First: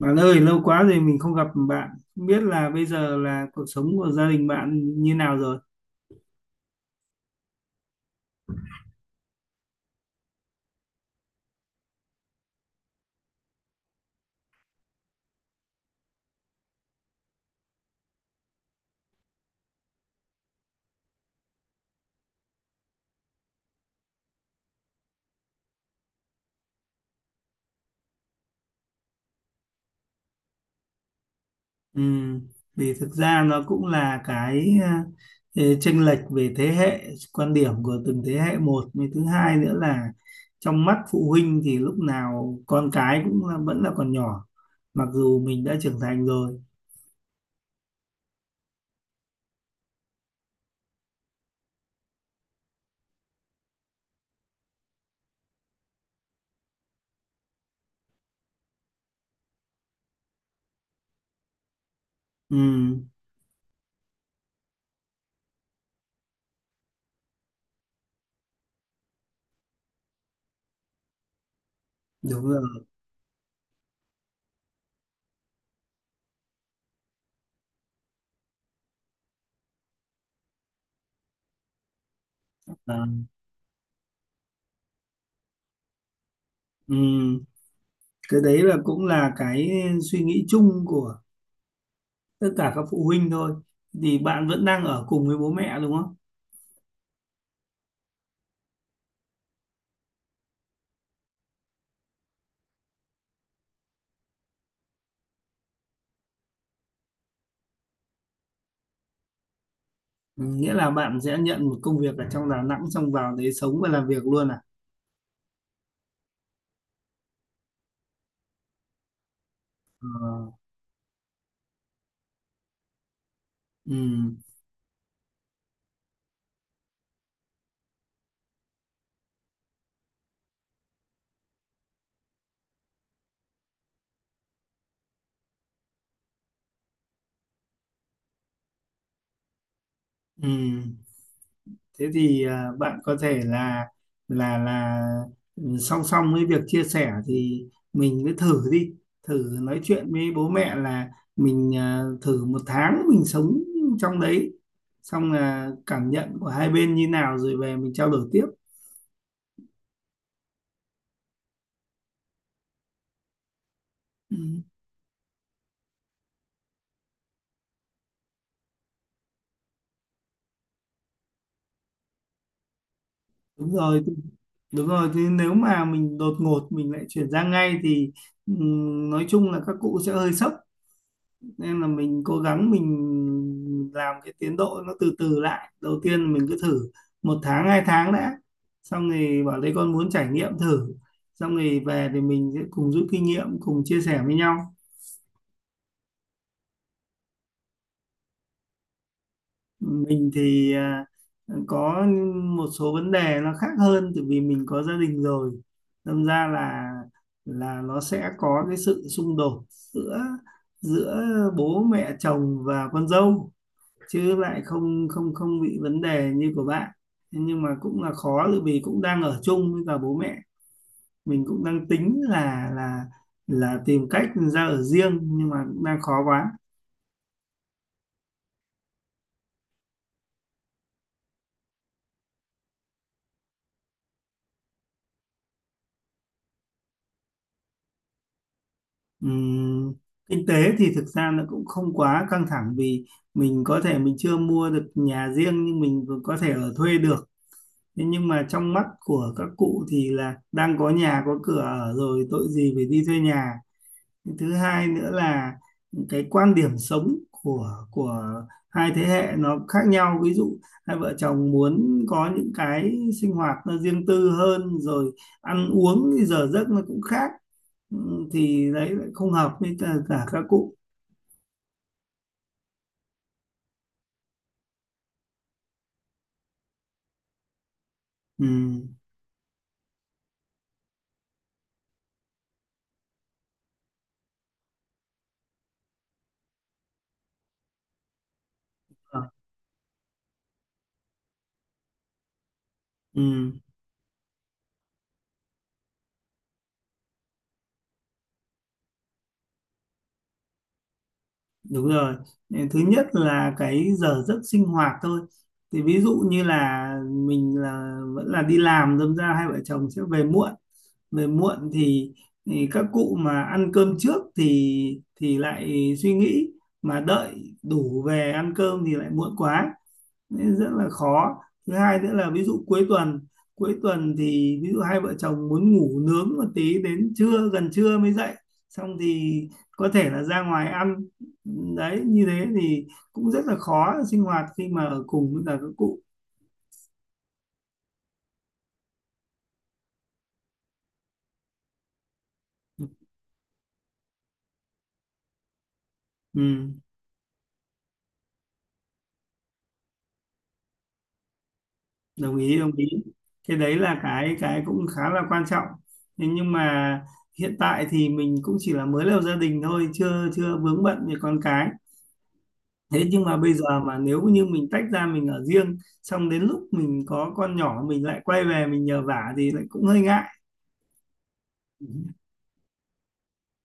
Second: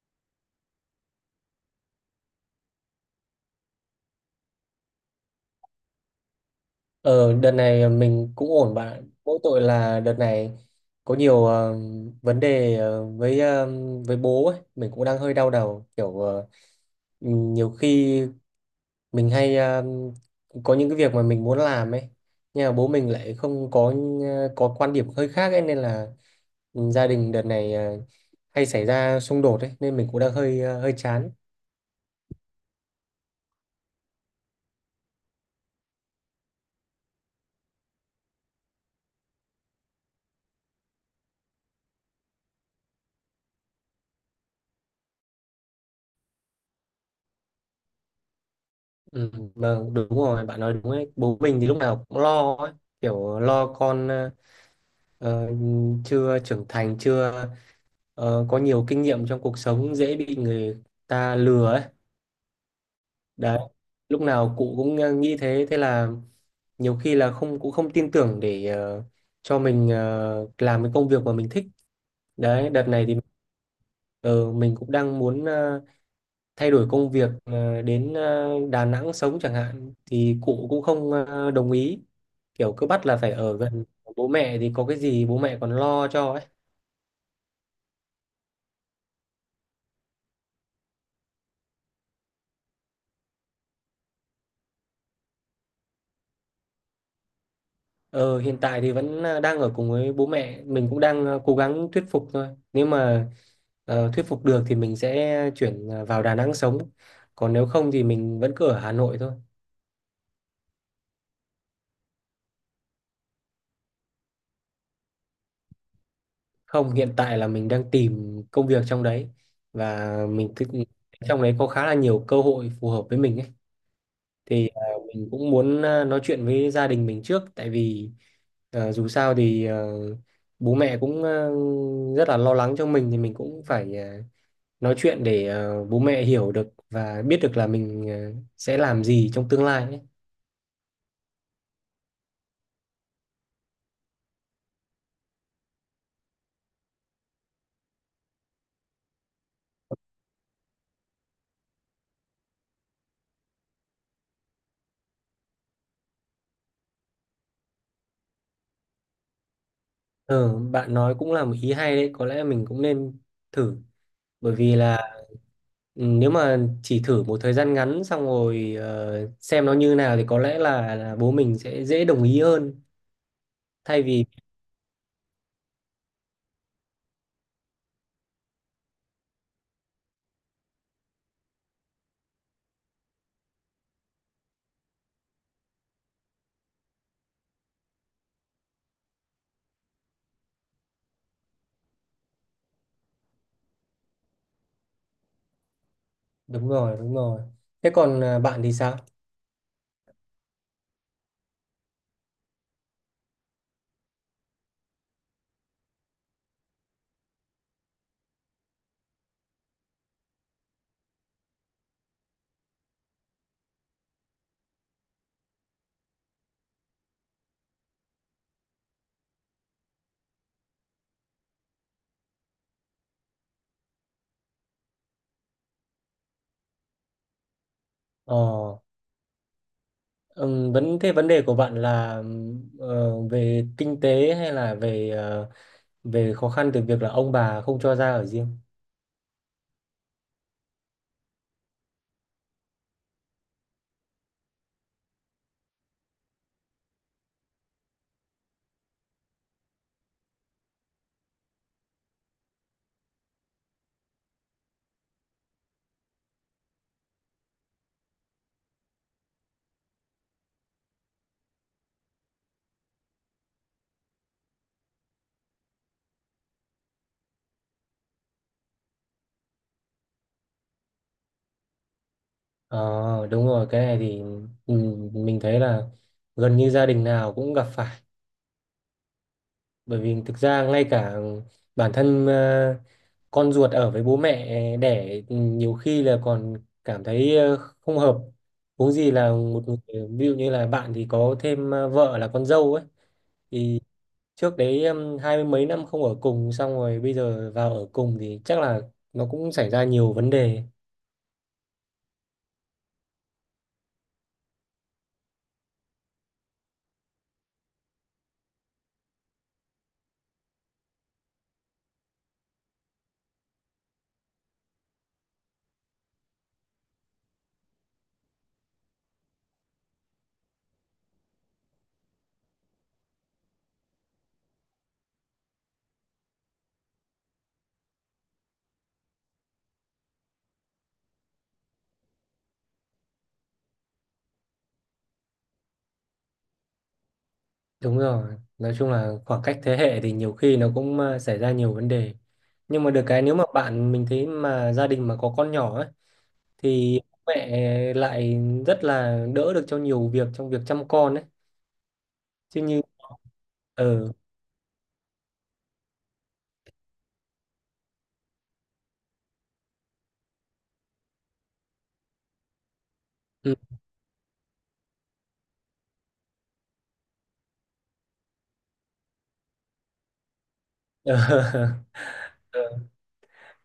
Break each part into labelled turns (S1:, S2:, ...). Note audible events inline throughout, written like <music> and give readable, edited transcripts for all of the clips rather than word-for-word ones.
S1: Bạn ơi, lâu quá rồi mình không gặp bạn. Không biết là bây giờ là cuộc sống của gia đình bạn như nào rồi?
S2: Ờ, Đợt này mình cũng ổn bạn ạ. Mỗi tội là đợt này có nhiều vấn đề với bố ấy, mình cũng đang hơi đau đầu kiểu nhiều khi mình hay có những cái việc mà mình muốn làm ấy, nhưng mà bố mình lại không có quan điểm hơi khác ấy nên là ừ, gia đình đợt này hay xảy ra xung đột ấy, nên mình cũng đang hơi chán.
S1: Ừ, vì thực ra nó cũng là cái chênh lệch về thế hệ, quan điểm của từng thế hệ một. Với thứ hai nữa là trong mắt phụ huynh thì lúc nào con cái cũng là, vẫn là còn nhỏ. Mặc dù mình đã trưởng thành rồi.
S2: Ừ, vâng, đúng rồi, bạn nói đúng ấy. Bố mình thì lúc nào cũng lo ấy, kiểu lo con ờ, chưa trưởng thành, chưa có nhiều kinh nghiệm trong cuộc sống, dễ bị người ta lừa ấy,
S1: Ừ,
S2: đấy, lúc nào cụ cũng nghĩ thế. Thế là nhiều khi là không, cũng không tin tưởng để cho mình làm cái công việc mà mình thích.
S1: đúng
S2: Đấy,
S1: rồi.
S2: đợt này thì ờ, mình cũng đang muốn thay đổi công việc, đến Đà Nẵng sống chẳng hạn, thì cụ cũng không đồng ý, kiểu cứ bắt
S1: À,
S2: là phải ở gần. Bố mẹ thì có cái gì bố mẹ còn lo cho.
S1: ừ, cái đấy là cũng là cái suy nghĩ chung của tất cả các phụ huynh thôi thì bạn vẫn đang ở cùng với bố mẹ đúng không?
S2: Ờ, Hiện tại thì vẫn đang ở cùng với bố mẹ, mình cũng đang cố gắng thuyết phục thôi. Nếu mà thuyết phục được thì mình sẽ chuyển vào Đà Nẵng sống, còn nếu không thì mình vẫn cứ ở Hà Nội thôi.
S1: Ừ, nghĩa là bạn sẽ nhận một công việc ở trong Đà Nẵng xong vào đấy sống và làm việc luôn à?
S2: Không, hiện tại là mình đang tìm công việc trong đấy, và
S1: Ờ,
S2: mình thích trong đấy có khá là nhiều cơ hội phù hợp với mình ấy.
S1: ừ,
S2: Thì mình cũng muốn nói chuyện với gia đình mình trước, tại vì dù sao thì bố mẹ cũng rất là lo lắng cho mình, thì mình cũng phải nói chuyện để bố mẹ hiểu được và biết được là mình sẽ làm gì trong tương lai ấy.
S1: ừ. Thế thì bạn có thể là là là ừ, song song với việc chia sẻ thì mình cứ thử đi, thử nói chuyện với bố mẹ là mình thử một tháng mình sống trong đấy, xong là cảm nhận của hai bên như nào rồi về mình trao đổi tiếp.
S2: Ờ, Bạn nói cũng là một ý hay đấy, có lẽ mình cũng nên thử.
S1: Ừ.
S2: Bởi vì là ừ, nếu mà chỉ thử một thời gian ngắn, xong rồi xem nó như nào, thì có lẽ là bố mình sẽ dễ đồng ý hơn
S1: Đúng rồi
S2: thay
S1: thì-
S2: vì
S1: đúng rồi thì nếu mà mình đột ngột mình lại chuyển sang ngay thì nói chung là các cụ sẽ hơi sốc, nên là mình cố gắng mình làm cái tiến độ nó từ từ lại, đầu tiên mình cứ thử một tháng hai tháng đã, xong rồi bảo đây con muốn trải nghiệm thử, xong rồi về thì mình sẽ cùng rút kinh nghiệm cùng chia sẻ với nhau.
S2: đúng rồi, đúng rồi. Thế còn bạn thì sao?
S1: Mình thì có một số vấn đề nó khác hơn, tại vì mình có gia đình rồi, đâm ra là nó sẽ có cái sự xung đột giữa giữa bố mẹ chồng và con dâu, chứ lại không không không bị vấn đề như của bạn. Thế nhưng mà cũng là khó tại vì cũng đang ở chung với cả bố mẹ, mình cũng đang tính là tìm cách ra ở riêng nhưng mà cũng đang khó quá.
S2: Ờ, vấn đề của bạn là về kinh tế hay là về khó khăn từ việc là ông bà không cho ra ở riêng?
S1: Ừm, kinh tế thì thực ra nó cũng không quá căng thẳng vì mình có thể mình chưa mua được nhà riêng nhưng mình vẫn có thể ở thuê được. Thế nhưng mà trong mắt của các cụ thì là đang có nhà có cửa ở rồi tội gì phải đi thuê nhà. Thứ hai nữa là cái quan điểm sống của hai thế hệ nó khác nhau, ví dụ hai vợ chồng muốn có những cái sinh hoạt nó riêng tư hơn, rồi ăn uống thì giờ giấc nó cũng khác. Ừ, thì đấy lại không hợp với cả các cụ.
S2: Ờ đúng rồi, cái này thì ừ, mình thấy là gần như gia đình nào cũng gặp phải,
S1: Ừ.
S2: bởi vì thực ra ngay cả bản thân con ruột ở với bố mẹ đẻ, ừ, nhiều khi là còn cảm thấy không hợp, huống gì là một người ví dụ như là bạn thì có thêm vợ là con dâu ấy.
S1: Ừ.
S2: Thì trước đấy hai mươi mấy năm không ở cùng, xong rồi bây giờ vào ở cùng thì chắc là nó cũng xảy ra nhiều vấn đề.
S1: Đúng rồi. Thứ nhất là cái giờ giấc sinh hoạt thôi. Thì ví dụ như là mình là vẫn là đi làm, đâm ra hai vợ chồng sẽ về muộn. Về muộn thì các cụ mà ăn cơm trước thì lại suy nghĩ, mà đợi đủ về ăn cơm thì lại muộn quá, nên rất là khó. Thứ hai nữa là ví dụ cuối tuần, cuối tuần thì ví dụ hai vợ chồng muốn ngủ nướng một tí đến trưa gần trưa mới dậy, xong thì có thể là ra ngoài ăn, đấy như thế thì cũng rất là khó sinh hoạt khi mà ở cùng với cả các cụ.
S2: Đúng rồi, nói chung là khoảng cách thế hệ thì nhiều khi nó cũng xảy ra nhiều vấn đề. Nhưng mà được cái, nếu mà bạn, mình thấy mà gia đình mà có con nhỏ ấy
S1: Ừ,
S2: thì mẹ lại rất là đỡ được cho nhiều việc trong việc chăm con ấy.
S1: đồng ý
S2: Chứ
S1: đồng
S2: như
S1: ý. Cái đấy là
S2: ờ
S1: cái cũng khá là quan trọng. Thế nhưng mà hiện tại thì mình cũng chỉ là mới lập gia đình thôi, chưa chưa vướng bận về con cái. Thế nhưng mà bây
S2: ừ,
S1: giờ mà nếu như mình tách ra mình ở riêng, xong đến lúc mình có con nhỏ mình lại quay về mình nhờ vả thì lại cũng hơi ngại.
S2: <laughs> ờ,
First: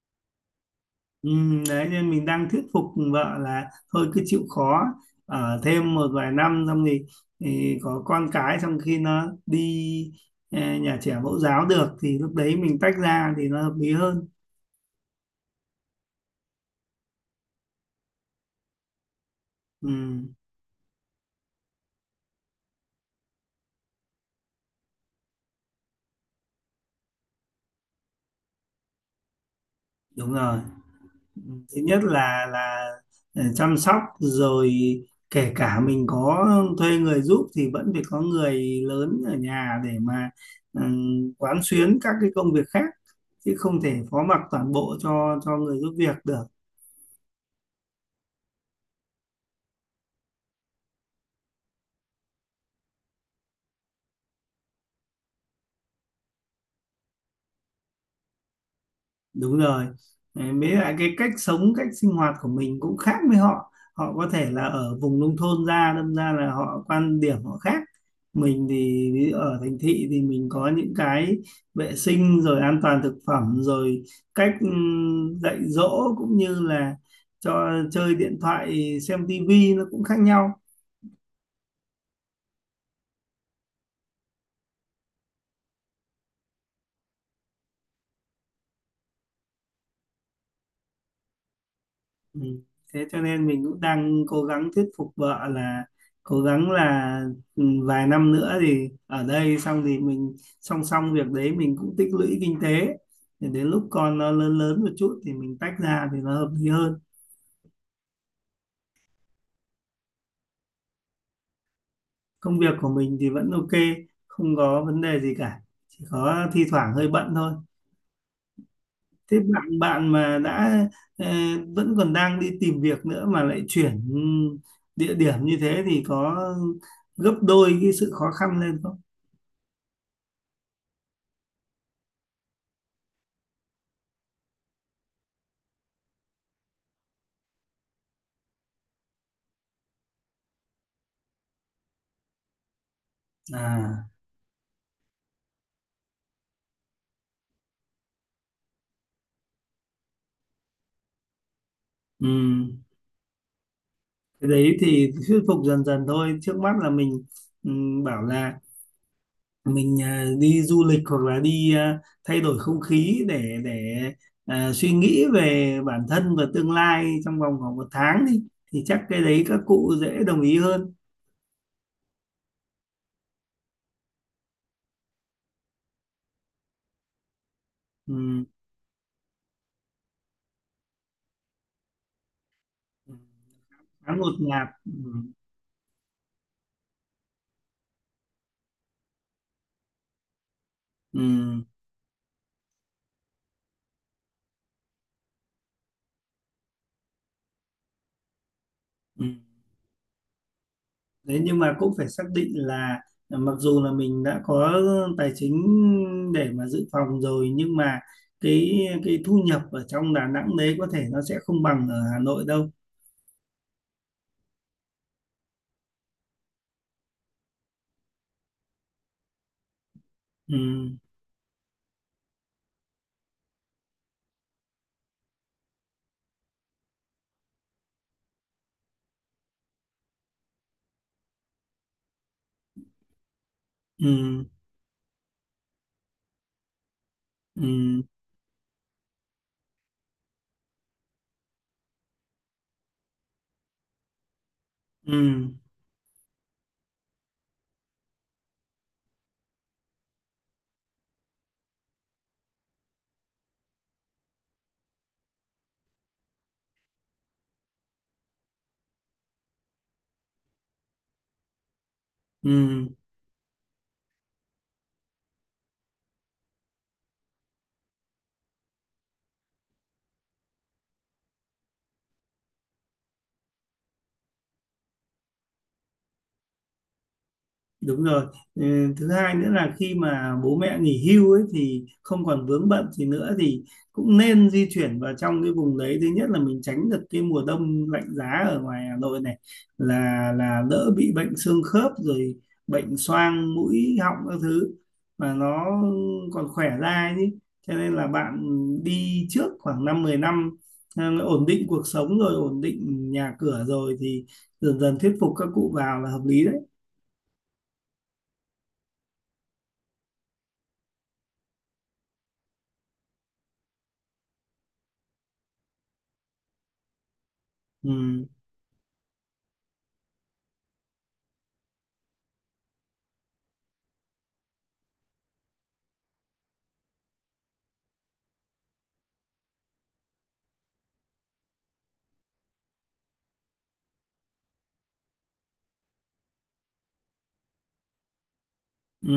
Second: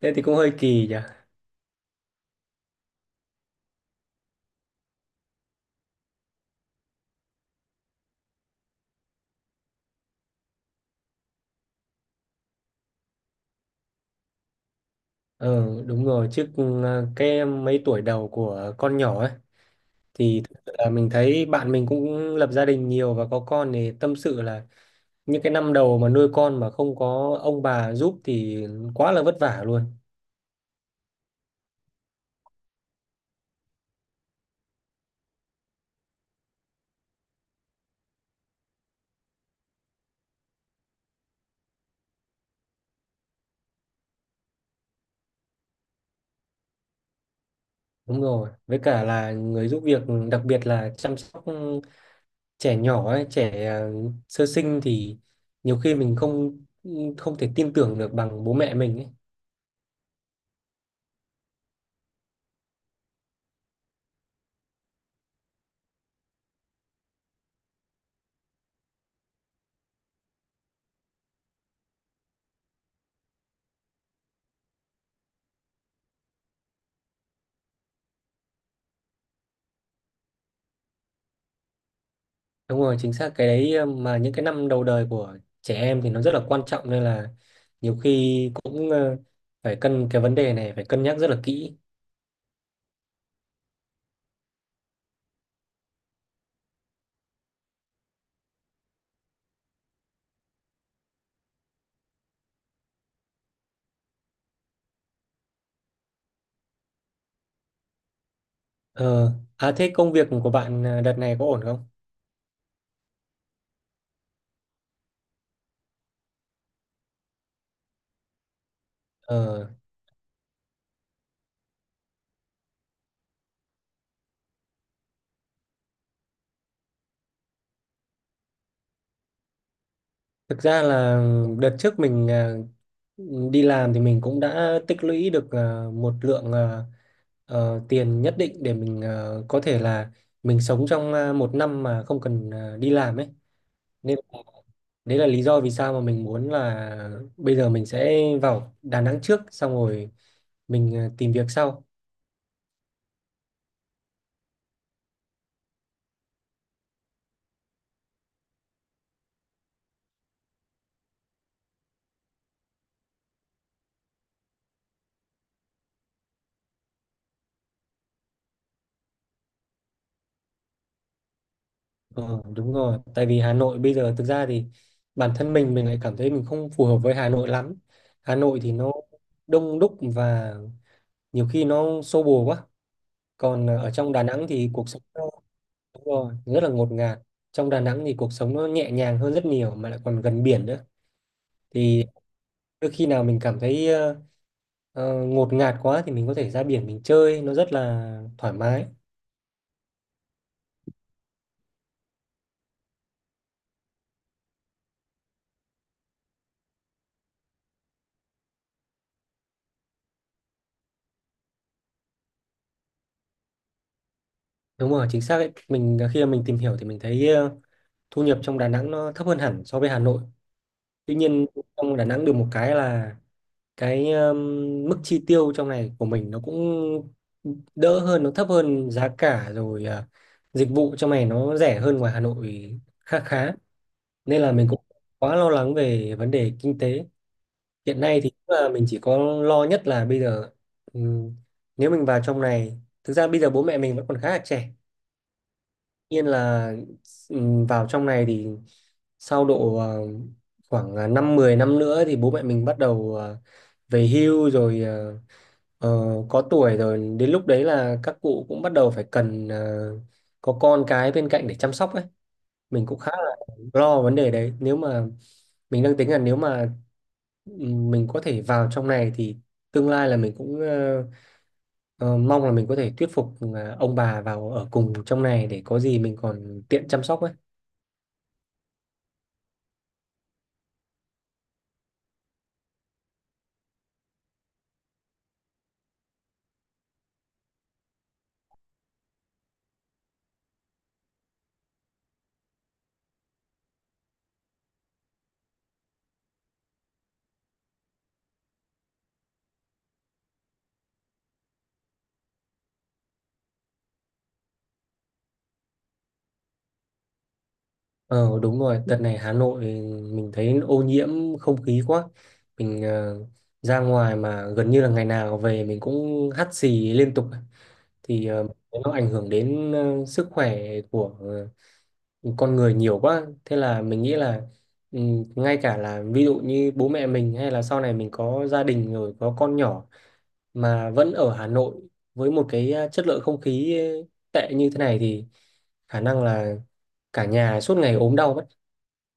S2: thế thì cũng hơi kỳ nhỉ.
S1: Ừ, đấy nên mình đang thuyết phục vợ là thôi cứ chịu khó ở thêm một vài năm xong thì có con cái xong khi nó đi nhà trẻ mẫu giáo được thì lúc đấy mình tách ra thì nó hợp lý hơn.
S2: Ờ đúng rồi, chứ cái mấy tuổi đầu của con nhỏ ấy
S1: Ừ,
S2: thì thực sự là mình thấy bạn mình cũng lập gia đình nhiều và có con thì tâm sự là những cái năm đầu mà nuôi con mà không có ông bà giúp thì quá là vất vả luôn.
S1: đúng rồi. Thứ nhất là chăm sóc rồi, kể cả mình có thuê người giúp thì vẫn phải có người lớn ở nhà để mà quán xuyến các cái công việc khác, chứ không thể phó mặc toàn bộ cho người giúp việc được.
S2: Đúng rồi, với cả là người giúp việc, đặc biệt là chăm sóc trẻ nhỏ ấy, trẻ sơ sinh, thì nhiều khi mình không không thể tin tưởng được bằng bố mẹ mình ấy.
S1: Đúng rồi. Đấy, mới lại cái cách sống cách sinh hoạt của mình cũng khác với họ, họ có thể là ở vùng nông thôn ra đâm ra là họ quan điểm họ khác. Mình thì ví dụ ở thành thị thì mình có những cái vệ sinh rồi an toàn thực phẩm rồi cách dạy dỗ cũng như là cho chơi điện thoại xem tivi nó cũng khác nhau.
S2: Đúng rồi, chính xác cái đấy. Ờ, mà những cái năm đầu đời của trẻ em thì nó rất là quan trọng, nên là nhiều khi cũng phải cân cái vấn đề này, phải cân nhắc rất là kỹ.
S1: Ừ. Thế cho nên mình cũng đang cố gắng thuyết phục vợ là cố gắng là ừ, vài năm nữa thì ở đây xong thì mình song song việc đấy mình cũng tích lũy kinh tế để đến lúc con nó lớn lớn một chút thì mình tách ra thì nó hợp lý hơn.
S2: Ờ à, thế công việc của bạn đợt này có ổn không?
S1: Công việc của mình thì vẫn ok, không có vấn đề gì cả, chỉ có thi thoảng hơi bận thôi. Thế
S2: ờ
S1: bạn bạn mà đã ờ, vẫn còn đang đi tìm việc nữa mà lại chuyển địa điểm như thế thì có gấp đôi cái sự khó khăn lên không?
S2: Thực ra là đợt trước mình đi làm thì mình cũng đã tích lũy được một lượng tiền nhất định để mình có thể là mình sống trong một năm mà không cần đi làm ấy.
S1: À,
S2: Nên đấy là lý do vì sao mà mình muốn là bây giờ mình sẽ vào Đà Nẵng trước, xong rồi mình tìm việc sau.
S1: ừ. Cái đấy thì thuyết phục dần dần thôi. Trước mắt là mình ừ, bảo là mình đi du lịch hoặc là đi thay đổi không khí để à, suy nghĩ về bản thân và tương lai trong vòng khoảng một tháng đi, thì chắc cái đấy các cụ dễ đồng ý hơn.
S2: Ờ, đúng rồi, tại vì Hà Nội bây giờ thực ra thì bản thân mình lại cảm thấy mình không phù hợp với Hà Nội lắm. Hà Nội thì nó đông đúc, và nhiều khi nó xô bồ quá.
S1: Ừ.
S2: Còn ở trong
S1: Khá
S2: Đà
S1: ngột
S2: Nẵng
S1: ngạt,
S2: thì cuộc
S1: ừ.
S2: sống nó đúng rồi, rất là ngột ngạt. Trong Đà Nẵng thì cuộc sống nó nhẹ nhàng hơn rất nhiều, mà lại còn gần biển nữa,
S1: Ừ.
S2: thì đôi khi nào mình cảm thấy ngột ngạt quá thì mình có thể ra biển mình chơi, nó rất là thoải mái.
S1: Ừ. Đấy nhưng mà cũng phải xác định là mặc dù là mình đã có tài chính để mà dự phòng rồi nhưng mà cái thu nhập ở trong Đà Nẵng đấy có thể nó sẽ không bằng ở Hà Nội đâu.
S2: Đúng rồi, chính xác đấy, mình khi mà mình tìm hiểu thì mình thấy thu nhập trong Đà Nẵng nó thấp hơn hẳn so với Hà Nội.
S1: Ừ.
S2: Tuy nhiên, trong Đà Nẵng được một cái là cái mức chi tiêu trong này của mình nó cũng đỡ hơn, nó thấp hơn, giá cả rồi dịch vụ trong này nó rẻ hơn ngoài Hà Nội khá khá. Nên
S1: Ừ.
S2: là mình cũng quá lo lắng về vấn đề kinh tế. Hiện
S1: Ừ.
S2: nay thì cũng là mình chỉ có lo nhất là bây giờ, ừm, nếu mình vào trong này, thực ra bây giờ bố mẹ mình vẫn còn khá là trẻ,
S1: Ừ.
S2: nhiên là vào trong này thì sau độ khoảng năm 10 năm nữa thì bố mẹ mình bắt đầu về hưu rồi, ờ, có tuổi rồi, đến lúc đấy là các cụ cũng bắt đầu phải cần có con cái bên cạnh để chăm sóc ấy. Mình
S1: Ừ.
S2: cũng khá là lo vấn đề đấy, nếu mà mình đang tính là nếu mà mình có thể vào trong này thì tương lai là mình cũng mong là mình có thể thuyết phục là ông bà vào ở cùng trong này để có gì mình còn tiện chăm sóc ấy.
S1: Đúng rồi. Ừ, thứ hai nữa là khi mà bố mẹ nghỉ hưu ấy thì không còn vướng bận gì nữa thì cũng nên di chuyển vào trong cái vùng đấy. Thứ nhất là mình tránh được cái mùa đông lạnh giá ở ngoài Hà Nội này, là đỡ bị bệnh xương khớp rồi bệnh xoang mũi họng các thứ, mà nó còn khỏe ra ấy chứ. Cho nên là bạn đi trước khoảng 5 10 năm ổn định cuộc sống rồi ổn định nhà cửa rồi thì dần dần thuyết phục các cụ vào là hợp lý đấy.
S2: Ờ Đúng rồi, đợt này Hà Nội mình thấy ô nhiễm không khí quá. Mình ra ngoài mà gần như là ngày nào về mình cũng hắt xì liên tục ấy.
S1: Ừ.
S2: Thì nó ảnh hưởng đến sức khỏe của con người nhiều quá, thế là mình nghĩ là ừ, ngay cả là ví dụ như bố mẹ mình hay là sau này mình có gia đình rồi có con nhỏ mà vẫn ở Hà Nội, với một cái chất lượng không khí tệ như thế này, thì khả năng là cả nhà suốt ngày ốm đau mất.
S1: Ừ,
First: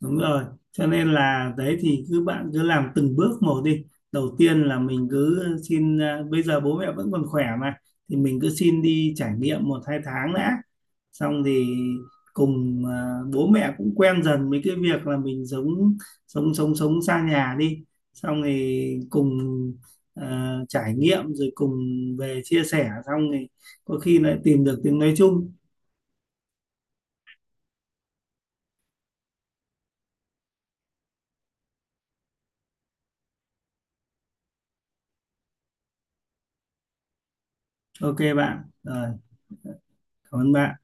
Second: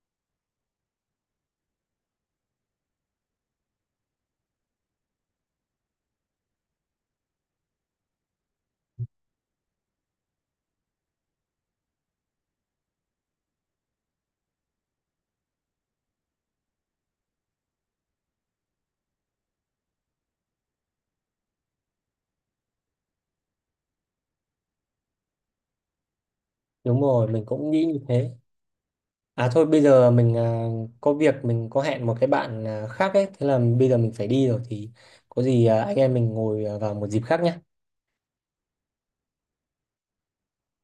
S1: đúng rồi. Cho nên là đấy thì cứ bạn cứ làm từng bước một đi. Đầu tiên là mình cứ xin à, bây giờ bố mẹ vẫn còn khỏe mà, thì mình cứ xin đi trải nghiệm một hai tháng đã. Xong thì cùng à, bố mẹ cũng quen dần với cái việc là mình sống sống sống sống xa nhà đi. Xong thì cùng à, trải nghiệm rồi cùng về chia sẻ xong thì có khi lại tìm được tiếng nói chung.
S2: Đúng rồi, mình cũng nghĩ như thế. À thôi, bây giờ mình có việc, mình có hẹn một cái bạn khác ấy, thế là bây giờ mình phải đi rồi, thì có gì anh em mình ngồi vào một dịp khác nhé.
S1: Ok bạn. Rồi, cảm ơn bạn.